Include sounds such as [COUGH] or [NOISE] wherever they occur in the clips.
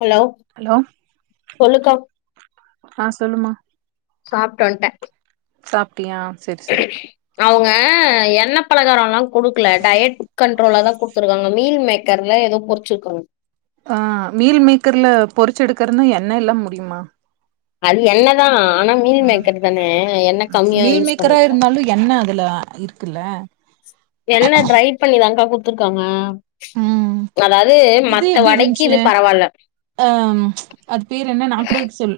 Hello hello சொல்லுக்கா ஆ சொல்லுமா சாப்ட்டு வந்ட்டே சாப்ட்டீயா சேரி சேரி அவுங்க எண்ண பலகாரோல்லா குடுக்கல டயட் கண்ட்ரோலா தா குடுத்துருக்காங்க மீல் மேக் கர்ல ஏதோ பொரிச்சிருக்காங்க ஆ மீல் மேக்கர்ல பொரிச்சி எடுக்குறதுனா எண்ண இல்ல முடியுமா அது எண்ணதா ஆனா மீல் ம் மேக்கர் தானே எண்ண ம் கம்மியா மீல் யூஸ் மேக்கரா பண்ணிருக்காங்க இருந்தாலு என்ன அதுல இருக் இருக்குல எண்ண ட்ரை பண்ணிதாக்கா குடுத்துருக்காங்க ம் அதாவது மத்த வடைக்கு இது பரவால்ல அ அது பேர் என்ன நா கூட சொல்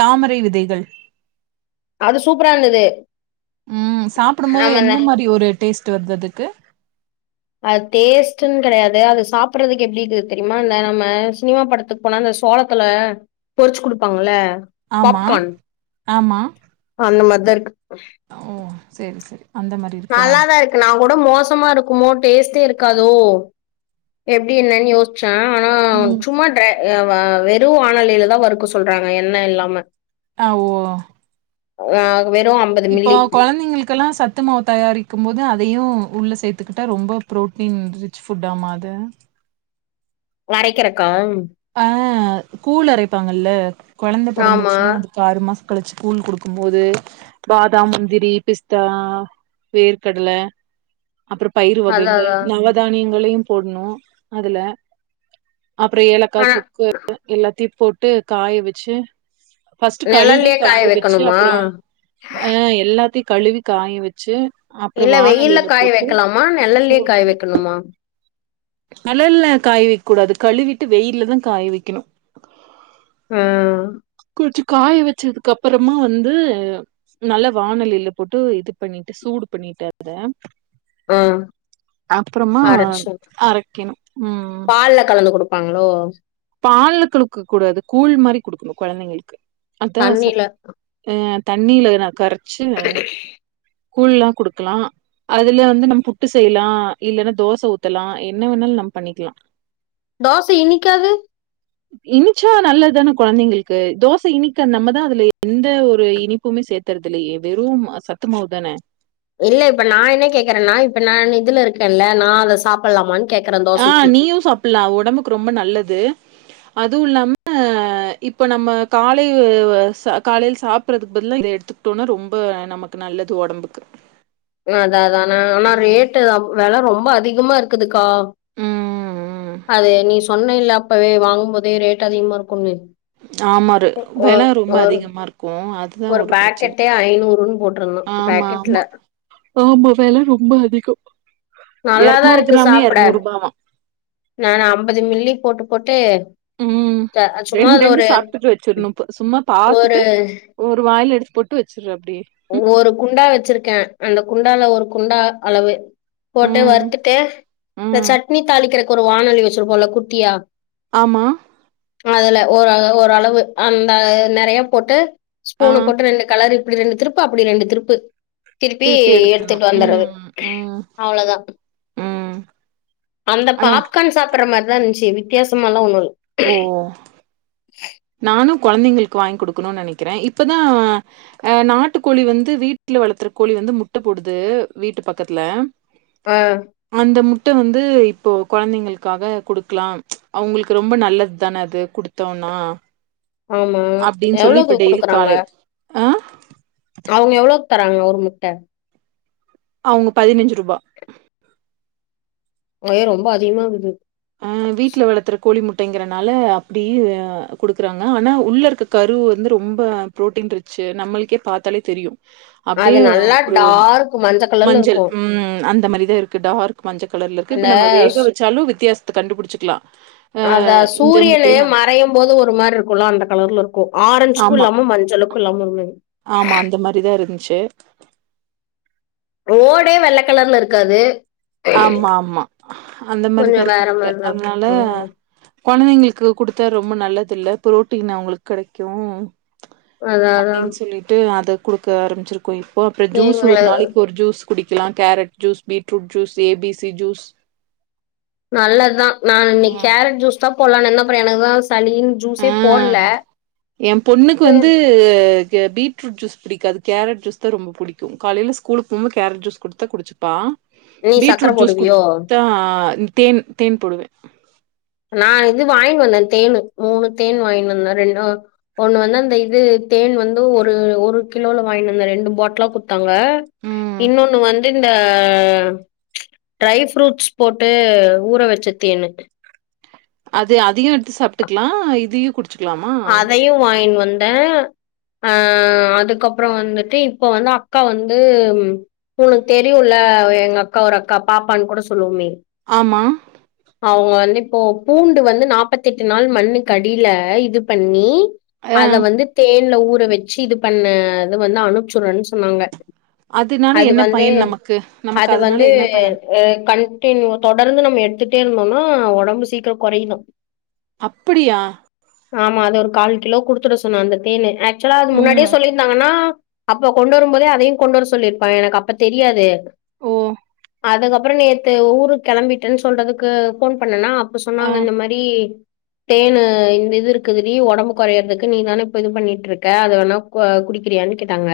தாமரை விதைகள் அது சூப்பராருந்துது ம் சாப்டும் போது என்ன மாரி ஒரு டேஸ்ட் வருது அதுக்கு அது டேஸ்ட்ன்னு கெடையாது அது சாப்ட்றதுக்கு எப்டி இருக்கு தெரியுமா இ நம்ம சினிமா படத்துக்கு போனா அந்த சோளத்துல பொறிச்சு குடுப்பாங்கல ஆமா பாப்கான் ஆமா அந்த மாரிதாருக்கு ஓ சேரி சேரி அந்த மாரி இருக்கா நல்லாதாருக்கு நா கூட மோசமாருக்குமோ டேஸ்டே இருக்காதோ எப்டி என்னன்னு யோசிச் சே ஆனா ம் சும்மா வெறு வானலிலதா வறுக்க சொல்றாங்க எண்ண இல்லாம ஆ ஓ ஆ வெறு அம் இப்போ கொழந்தைங்களுக்குலா சட் சத்து மாவு தயாரிக்கு போது அதயு உள்ள சேத்துக்கிட்டா ரொம்ப புரோட்டீன் ரிச் ஃபுட்டாமா அது அரைக்கிறக்கா ஆ கூழ் அரைப்பாங்கல்ல கொழந்த ஆமா பொறந்துச்சுன்னா அ ஆறு மாசோ கழிச்சு கூழ் குடுக்கும் போது பாதாம் முந்திரி பிஸ்தா வேர் கடல அப்றோ பயிர் அதா வகைகள் அதா நவதானியங்களயு போட்ணு அதுல அப்றோ ஏலக்கா ஆனா சுக்கு எல்லாத்தயு காய வெச்சு ஃபஸ்ட் கழுவி நெழல்லயே காய வச்சு வைக்கணுமா அப்றோ அ எல்லாத்தயு கழுவி காய வெச்சு அப்ற இல்ல வெயில்ல வானலில காய போட்டு வைக்கலாமா நெழல்லயே சூடு காய பண்ணி வைக்கணுமா நெழல்ல காய வைக்க கூடாது கழுவிட்டு வெயிலதா காய வைக்கணு ஆ கொஞ்சோ காய வச்சதுக்கு அப்றமா வந்து நல்ல வானலில போட்டு இது பண்ணிட்டு சூடு பண்ணிட்டு அத ஆ அப்றமா அரச்சு அரைக்கணு ம் பால்ல கலந்து குடுப்பாங்களோ பால்ல குடுக்க கூடாது கூழ் மாரி குடுக்கணு கொழந்தைங்களுக்கு அதா சத் தண்ணில அ தண்ணில எதுனா கரச்சு கூழ்ல்லா குடுக்லா அதுல வந்து நம்ம புட்டு செய்லா இல்லன்னா தோச ஊத்தலா என்ன வேணாலு நம்ம பண்ணிக்கலா தோச இனிக்காது இனிச்சா நல்லது தான கொழந்தைங்களுக்கு தோச இனிக்க நம்மதா அதுல எந்த ஒரு இனிப்புமே சேத் துலயே வெறு சத்துமாவுதான இல்ல இப்ப நா என்ன கேக்குறேன்னா இப்ப நா இதுல இருக்கேன்ல்ல நா அத சாப்பிட்லாமான்னு ஆ நீயு சாப்புல்லா ஒடம்புக்கு ரொம்ப நல்லது அதுவு இல்லாம இப்போ நம்ம காலை ச காலையில் சாப்பிட்றதுக்கு பதிலா இத எடுத்து தோனா ரொம்ப நமக்கு நல்லது ஒடம்புக்கு ஆ அதா அதா நா ஆனா ம். ரேட்டு்தா வெல ரொம்ப அதிகமா இருக்குதுக்கா ம், ம். அது நீ சொன்ன இல்ல அப்பவே வாங்கும் போதே ரேட் அதிகமா இருக்குனு ஆமாரு வெல ரொம்ப அதிகமா இருக்கு அது ஒரு பேக்கெட்டே ஐநூறுன் போட்ருந்தா ஆமா, பேக்கெட்ல ஆமா. ஆமா வெல ரொம்ப அதிகோ நல்லாதா இருக்கு சாப்ட நானா அம்பது மில்லி போட்டு போட்டு ம் த சும்மா ரெண் அந்த ரெண்டு ஒரு சாப்டுட்டு வச்சிர்ணுப்பு சும்மா ஒரு பாத்துட்டு ஒரு வாயில எடுத்து போட்டு வச்சுரு அப்டியே ஒவ்வொரு குண்டா வச்சிருக்க அந்த குண்டால ஒரு குண்டா அளவு போட்டு ம், வறுத்துட்டு இந்த ம். சட்னி தாளிக்றக்கு ஒரு வாணலி வச்சிருப்போல்ல குட்டியா ஆமா அதுல ஒரு அ ஓரளவு அந்த நெறைய போட்டு ஆ. ஸ்பூன போட்டு ரெண்டு கெளறு இப்டி ரெண்டு திருப்பு அப்டி ரெண்டு திருப்பு திருப்பி எடுத்தணு எத்துட்டு வந்துறது ம் ம் அவ்ளோதா ம் அந்த ஆனா பாப்கார்ன் சாப்ற மார்தா இருந்ச்சு வித்தியாசமால்லா ஒன்னு இல்ல ஓ நானு கொழந்தைங்களுக் வாங் குடுக்கணுன் நெனைக்கிறே இப்பதா அ நாட்டுக்கோழி வந்து வீட்ல வளத்துற கோழி வந்து முட்ட போடுது வீட்டு பக்கத்துல அ அந்த முட்ட வந்து இப்போ கொழந்தைங்களுக்காக குடுக்லா அவங்களுக் ரொம்ப நல்லத் தான அது குடுத் தோனா ஆமா எவ்ளோக்கு டெய்லி குடுக்குறாங்க காலைல ஆ அவுங்க எவ்ளோக் தராங்க ஒரு முட்ட அவுங்க பதினஞ்சு ருபா ஏ ரொம்ப அதிகமாகுது அ வீட்ல வளத்துற கோழி முட்டங்கிறனால அப்டி அ குடுக்குறாங்க ஆனா உள்ள இருக்க கரு வந்து ரொம்ப புரோட்டீன் ரிச்சு நம்ளுக்கே பாத்தாலே தெரியு அது அப்டியே அ நல்லா ஒரு டார்க் மஞ்ச கலர்ல மஞ்சள் இருக்கு ம் அந்த மாரிதா இருக்கு டார்க் மஞ்ச கலர்ல இருக்கு இப்ப அந்த நம்ம வேக ஸ்- வச்சாலு வித்யாச த கண்டுபுடிச்சுக்லா அதா சூரியனு மறையும் போது ஒரு மார் இருக்குல்ல அந்த கலர்ல இருக்கு ஆரஞ்சுக்கு ஆமா, இல்லாம மஞ்சளுக் குல்லாம ரெ ஆமா அந்த மாரிதா இருந்ச்சு ஓடே வெள்ளக்கலர்ல இருக்காது ஆமா ஆமா அந்த கொஞ்சோ மாரிதா இருக்கு வேற முட்ட மாரிதா இருக்கு அதனால ம் கொழந்தைங்களுக்கு குடுத்தா ரொம்ப நல்லது இல்ல பு்ரோட்டீன் அவங்களுக் கெடைக்கு அதா அதா அப்டின் சொல்லிட்டு அத குடுக்க ஆரம்பிச்சிருக்கோ இப்போ அப்றோ ஜூஸு தேங்கா ஒரு நாளைக்கு ஒரு ஜூஸு குடிக்கலா carrot juice beetroot juice A B C juice நல்லதா நா இன்னைக் ம். கேரட் ஜூஸ் தா போட்லானுருந்தே பெற எனக்குதா சளி ஆ ஜூஸே போட்ல டு டு க பீட்ரூட் ஜூஸ் புடிக்காது கேரட் ஜூஸ் தா ரொம்ப புடிக்கு காலைல ஸ்கூல் போம்போது கேரட் ஜூஸ் குடுத்தா குடிச்சு பா நீ சக்கரை பீட்ரூட் ஜூஸ் போடுவியோ குடுத்தா தேன் தேன் போடுவே நா இது வாங்கினு வந்தே தேன் மூணு தேன் வாங்கினு வந்தே ரெண்டோ ஒன்னு வந்து அந்த இது தேன் வந்து ஒரு ஒரு கிலோல வாங்கினு வந்த ரெண்டு பாட்டலா குடுத்து தாங்க ம் இன்னொன்னு வந்து இந்த ட்ரைஃப்ரூட்ஸ் போட்டு ஊற வச்ச தேனு அது அதயு எடுத்து சாப்டுக்கலா இதயு குடு அதையு வாங்கின்னு வந்தே அ அதுக்கப்றோ வந்துட்டு இப்ப வந்து அக்கா வந்து உனக்கு தெரியுல்ல எங்க அக்கா ஒரு அக்கா பாப்பான்னு கூட சொல்லுவோமே ஆமா அவுங்க வந்து இப்போ பூண்டு வந்து நாப்பத்தெட்டு நாள் மண்ணு கடியில இது பண்ணி ஆ அத வந்து தேன் ல ஊற வச்சு இது பண்ணது வந்து அனுப்ச்சுடுறன் சொன்னாங்க அதனால அது என்ன வந்து பயன் நமக்கு நமக்கு அது அதனால வந்து என்ன பயன் எ கண்டினியூ தொடர்ந்து நம்ம எடுத்துட்டே இருந்தோம்னா ஒடம்பு சீக்கரோ கொறையுனு அப்புடியா ஆமா அது ஒரு கால் கிலோ குடுத்துட சொன்னா அந்த தேன் ஆக்சுவலா அது முன்னாடியே ம் சொல்லிருந்தாங்கன்னா அப்ப கொண்டு வரும்போதே அதையும் கொண்டு வர சொல்லியிருப்பா எனக்கு அப்ப தெரியாது ஓ அதுக்கப்பறோ நேத்து ஊருக் கெளம்பிட்டேன்னு சொல்றதுக்கு ஃபோன் பண்ணனா அப்ப ஆ சொன்னாங்க இந்த மார் ப்டி தேனு இந்த இது இருக் குதுடி ஒடம்பு கொரையரதுக்கு நீ தானே இப்ப இது பண்ணிட்டு இருக்க அத வேணா கொ குடிக் கிறியானு கேட்டாங்க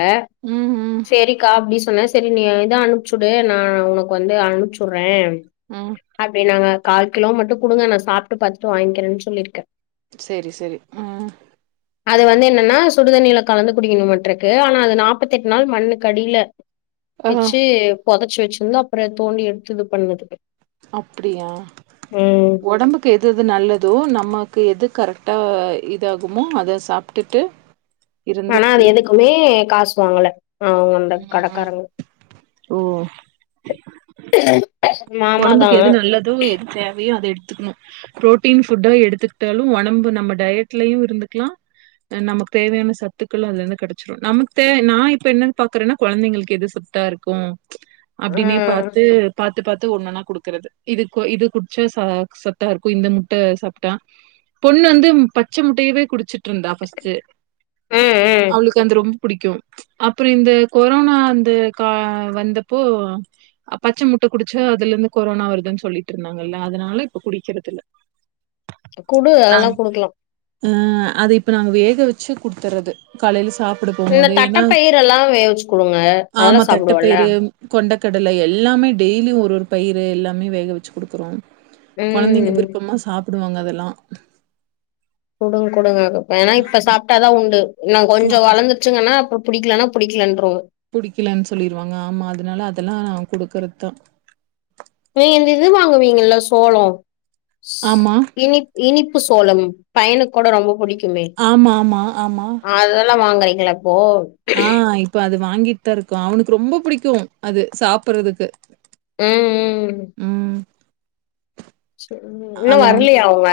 ம் ம் சேரிக்கா அப்டின்னு சொன்ன சரி நீ இத அனுப்புச்சுடு நா உனக்கு வந்து அனுப்ச்சுடுறே ம் அப்டின்னாங்க கால் கிலோ மட்டு குடுங்க நா சாப்ட்டு பாத்துட்டு வாங்கிக்கிறேன் சொல்லிருக்கே செரி செரி ம் அது வந்து என்னன்னா சுடுதண்ணில கலந்து குடிக்கணுமாட்ருக்கு ஆனா அது நாப்பத்தெட்டு நாள் மண்ணுக்கடில ஆஹா வச்சு பொதச்சு வச்சிருந்து அப்பறோ தோண்டி எடுத்து இது பண்ணதுக்கு அப்டியா ஒடம்புக் க்கு எதெது நல்லதோ நமக்கு எது கரெக்டா இதாகுமோ அத சாப்ட்டுட்டு இருந்து ஆனா அது இருக்கோ எதுக்குமே காசு வாங்கல அவங்க அந்த ம் கடக்காரங்க ஓ மாமாதா ஒடம்புக்கு எது நல்லதோ எது தேவையோ அத எடுத்துக்கணு பு்ரோட்டீன் ஃபுட்டா எடுத்துக்கிட்டாலு ஒடம்பு நம்ம டயட்லயு இருந்துக்கலா து நமக் தேவையான சத்துக்களு அதுல இருந்து கெடச்சிடு நமக்கு தே நா இப்ப என்னன் பாக்குறேன்னா கொழந்தைங்களுக்கு எது சத் தா இருக்கு ஆ அப்டினே ம் பாத்து பா த்து ஒன்னன்னா குடுக்கறது இது கு இது குடிச்ச ச சத்தா இருக்கு இந்த முட்ட சாப்ட்டா பொண்ணு வந்து பச்ச முட்டையவே குடிச்சிட்டு இருந்தா ஃபஸ்ட்டு ம் ம். அவளுக்கு வந்து ரொம்ப புடிக்கு அப்பறோ இந்த கொரோனா அந்த கா வந்தப்போ அ பச்ச முட்ட குடு ச்சு அதுல இருந்து கொரோனா வருதுன் சொல்லிட்டுருந்தாங்கல்ல அதனால இப்ப குடிக்கறதுல்ல குடு அதெல்லா குடுக்கலா ஆ அத இப்ப நாங்க வேக வச்சு குடுத்துறது காலைல சாப் புட போம் இந்த போது ஏனா தட்டப்பயிர் எல்லா வேவிச்சு குடுங்க அதெல்லா ஆமா சாப்டுவல்ல தட்டப்பயரு கொண்டக்கடல எல்லாமே டெய்லி ஒரு ஒரு பயிரு எல்லாமே வேக வச்சு குடுத்துறுவோ கொழந்தைங்க ம் விருப்பமா சாப்டுவாங்க அதெல்லா குடுங்க குடுங்க ஏனா இப்ப ஆமா சாப்ட்டாதா உண்டு இன்னு கொஞ்சோ ஆமா வளந்து சுங்கன்னா அப்ற புடிக்கலனா புடிக்கலன்றுவோ புடிக்கிலன்னு சொல்லிருவாங்க ஆமா அதனால அதெல்லா குடுக்குறது தா நீங்க இந்த இது வாங்குவீங்கல்ல சோளோ ஆமா இனி இனிப்பு சோளம் பையனுக்கூட ரொம்ப புடிக்கு குமே ஆமா ஆமா ஆமா அதல்லா வாங்குறீங்களா இப்போ ஆ இப்ப அது வாங்கிட்டு தா இருக்கோ அவனுக்கு ரொம்ப புடிக்கு அது சாப்புர்றதுக்கு ம் ம் ம் இன்னு அது அவனுக்கு வர்லயா அவுங்க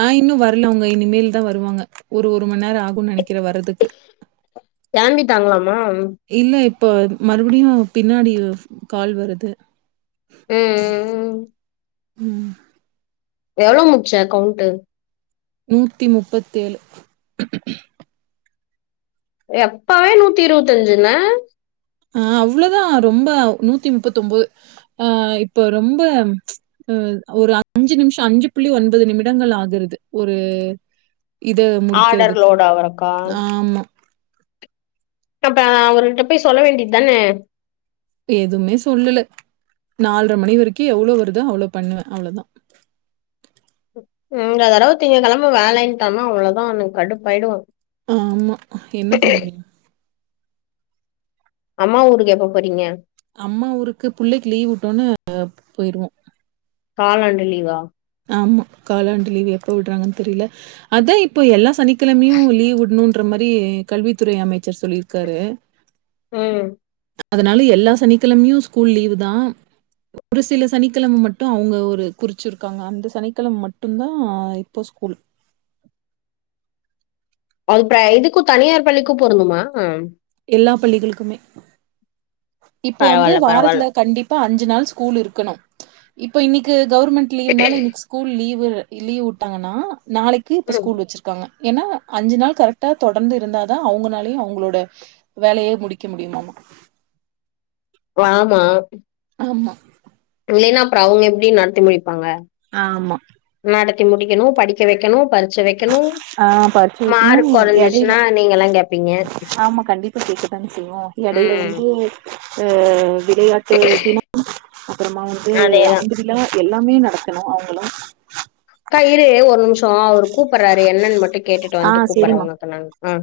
ஆ இன்னு வர்ல அவுங்க இனிமேல் தா வருவாங்க ஒரு ஒரு மண் நேரோ ஆகுன் நெனைக்குற வர்றதுக்கு கெகளம்பிட்டாங்களாமா இல்ல இப்ப மறுபடியு பின்னாடி கால் வருது ம் ம் எவ்ளோ முட்ச்ச கவ்ண்ட்டு நூத்தி முப்பத்தேழு ஏ அப்பவே நூத்தி இருவத்தஞ்சுன்ன ஆ அவ்ளோ தா ரொம்ப நூத்தி முப்பத்தோம்போது ஆ இப்போ ரொம்ப அ ஒரு அஞ்சு நிம்ஷோ அஞ்சு புள்ளி ஒன்பது நிமிடங்கள் ஆகு இது ஒரு இத ஆர்டர் முடிக்கிறதுக்கு லோட் ஆவறக்கா ஆமா அப்ப அவர்ட்ட போய் சொல்ல வேண்டியது தான எதுமே சொல்லல நால்ர மணி வரைக்குஎவ்ளோ வருதோ அவ்ளோ பண்ணுவே அவ்ளதா இந்த தடவ திங்க கெழம வேலன்ட்டானா அவ்ளோதா கடுப்பாயிடுவே ஆமா என்ன பண்ண முடியு அம்மா ஊருக்கு எப்ப போறீங்க அம்மா ஊருக்கு புள்ளைக்கு லீவ் வுட்டோன்ன போயிருவோ காலாண்டு லீவா ஆமா காலாண்டு லீவு எப்ப விட்றாங்கன்னு தெரில அதா இப்போ எல்லா சனிக்கெழமையு லீவ் வுட்ணுன்ற மாரி கல்வித்துறை அமைச்சர் சொல்லிருக்காரு ம் அதுனால எல்லா சனிக்கிழமையு ஸ்கூல் லீவு தா ஒரு சில சனிக்கெழம மட்டு அவுங்க ஒரு குறிச்சி க்காங்க அந்த சனிக்கெழம மட்டுந்தா இப்போ ஸ்கூல் [UNINTELLIGIBLE] இதுக்கு தனியார் பள்ளிக்கு பொருந்து மா எல்லா பள்ளிகளுக்குமே இப்ப வந்து பரவால்ல பரவால்ல வாரத்துல கண்டிப்பா அஞ்சு நாள் ஸ்கூல் இருக்கணு இப்ப இன்னைக்கு கவர்மெண்ட் லீவ்னால இன்னைக்கு ஸ்கூல் லீவு லீவ் வுட்டாங்கன்னா நாளைக் க்கு இப்ப ம் ஸ்கூல் வச்சிருக்காங்க ஏனா அஞ்சு நாள் கரெக்டா தொடர்ந்து இருந்தாதா அவங்கனாலயு அவுங்ளோட வேலயே முடிக்க முடியுமாமா வாமா ஆமா இல்லைன்னா அப்றோ அவுங்க எப்டி நடத்தி முடிப்பாங்க ஆமா நடத்தி முடிக்கிணு படிக்க வைக்கணு பரீட்ச் வைக்கணு ஆ பறிச்சு வக்கணு மார்க் எடைல கொறஞ்சிச்சுன்னா நீங்கல்லா கேப்பீங்க கண்டிப்பா கேக்க தான செய்வோ எடைல ம் வந்து அ விளையாட்டு தினம் அப்பறமா வந்து அதேதா ஆண்டு விழா எல்லாமே நடத்தணு அவுங்களு க்கா இரு ஒரு நிம்ஷோ அவரு கூப்பர்றாரு என்னன் மட்டு கேட்டுட்டு ஆ வந்துட்டு கூப்பர்ற சேரிம்மா உனக்கு நான் ஆ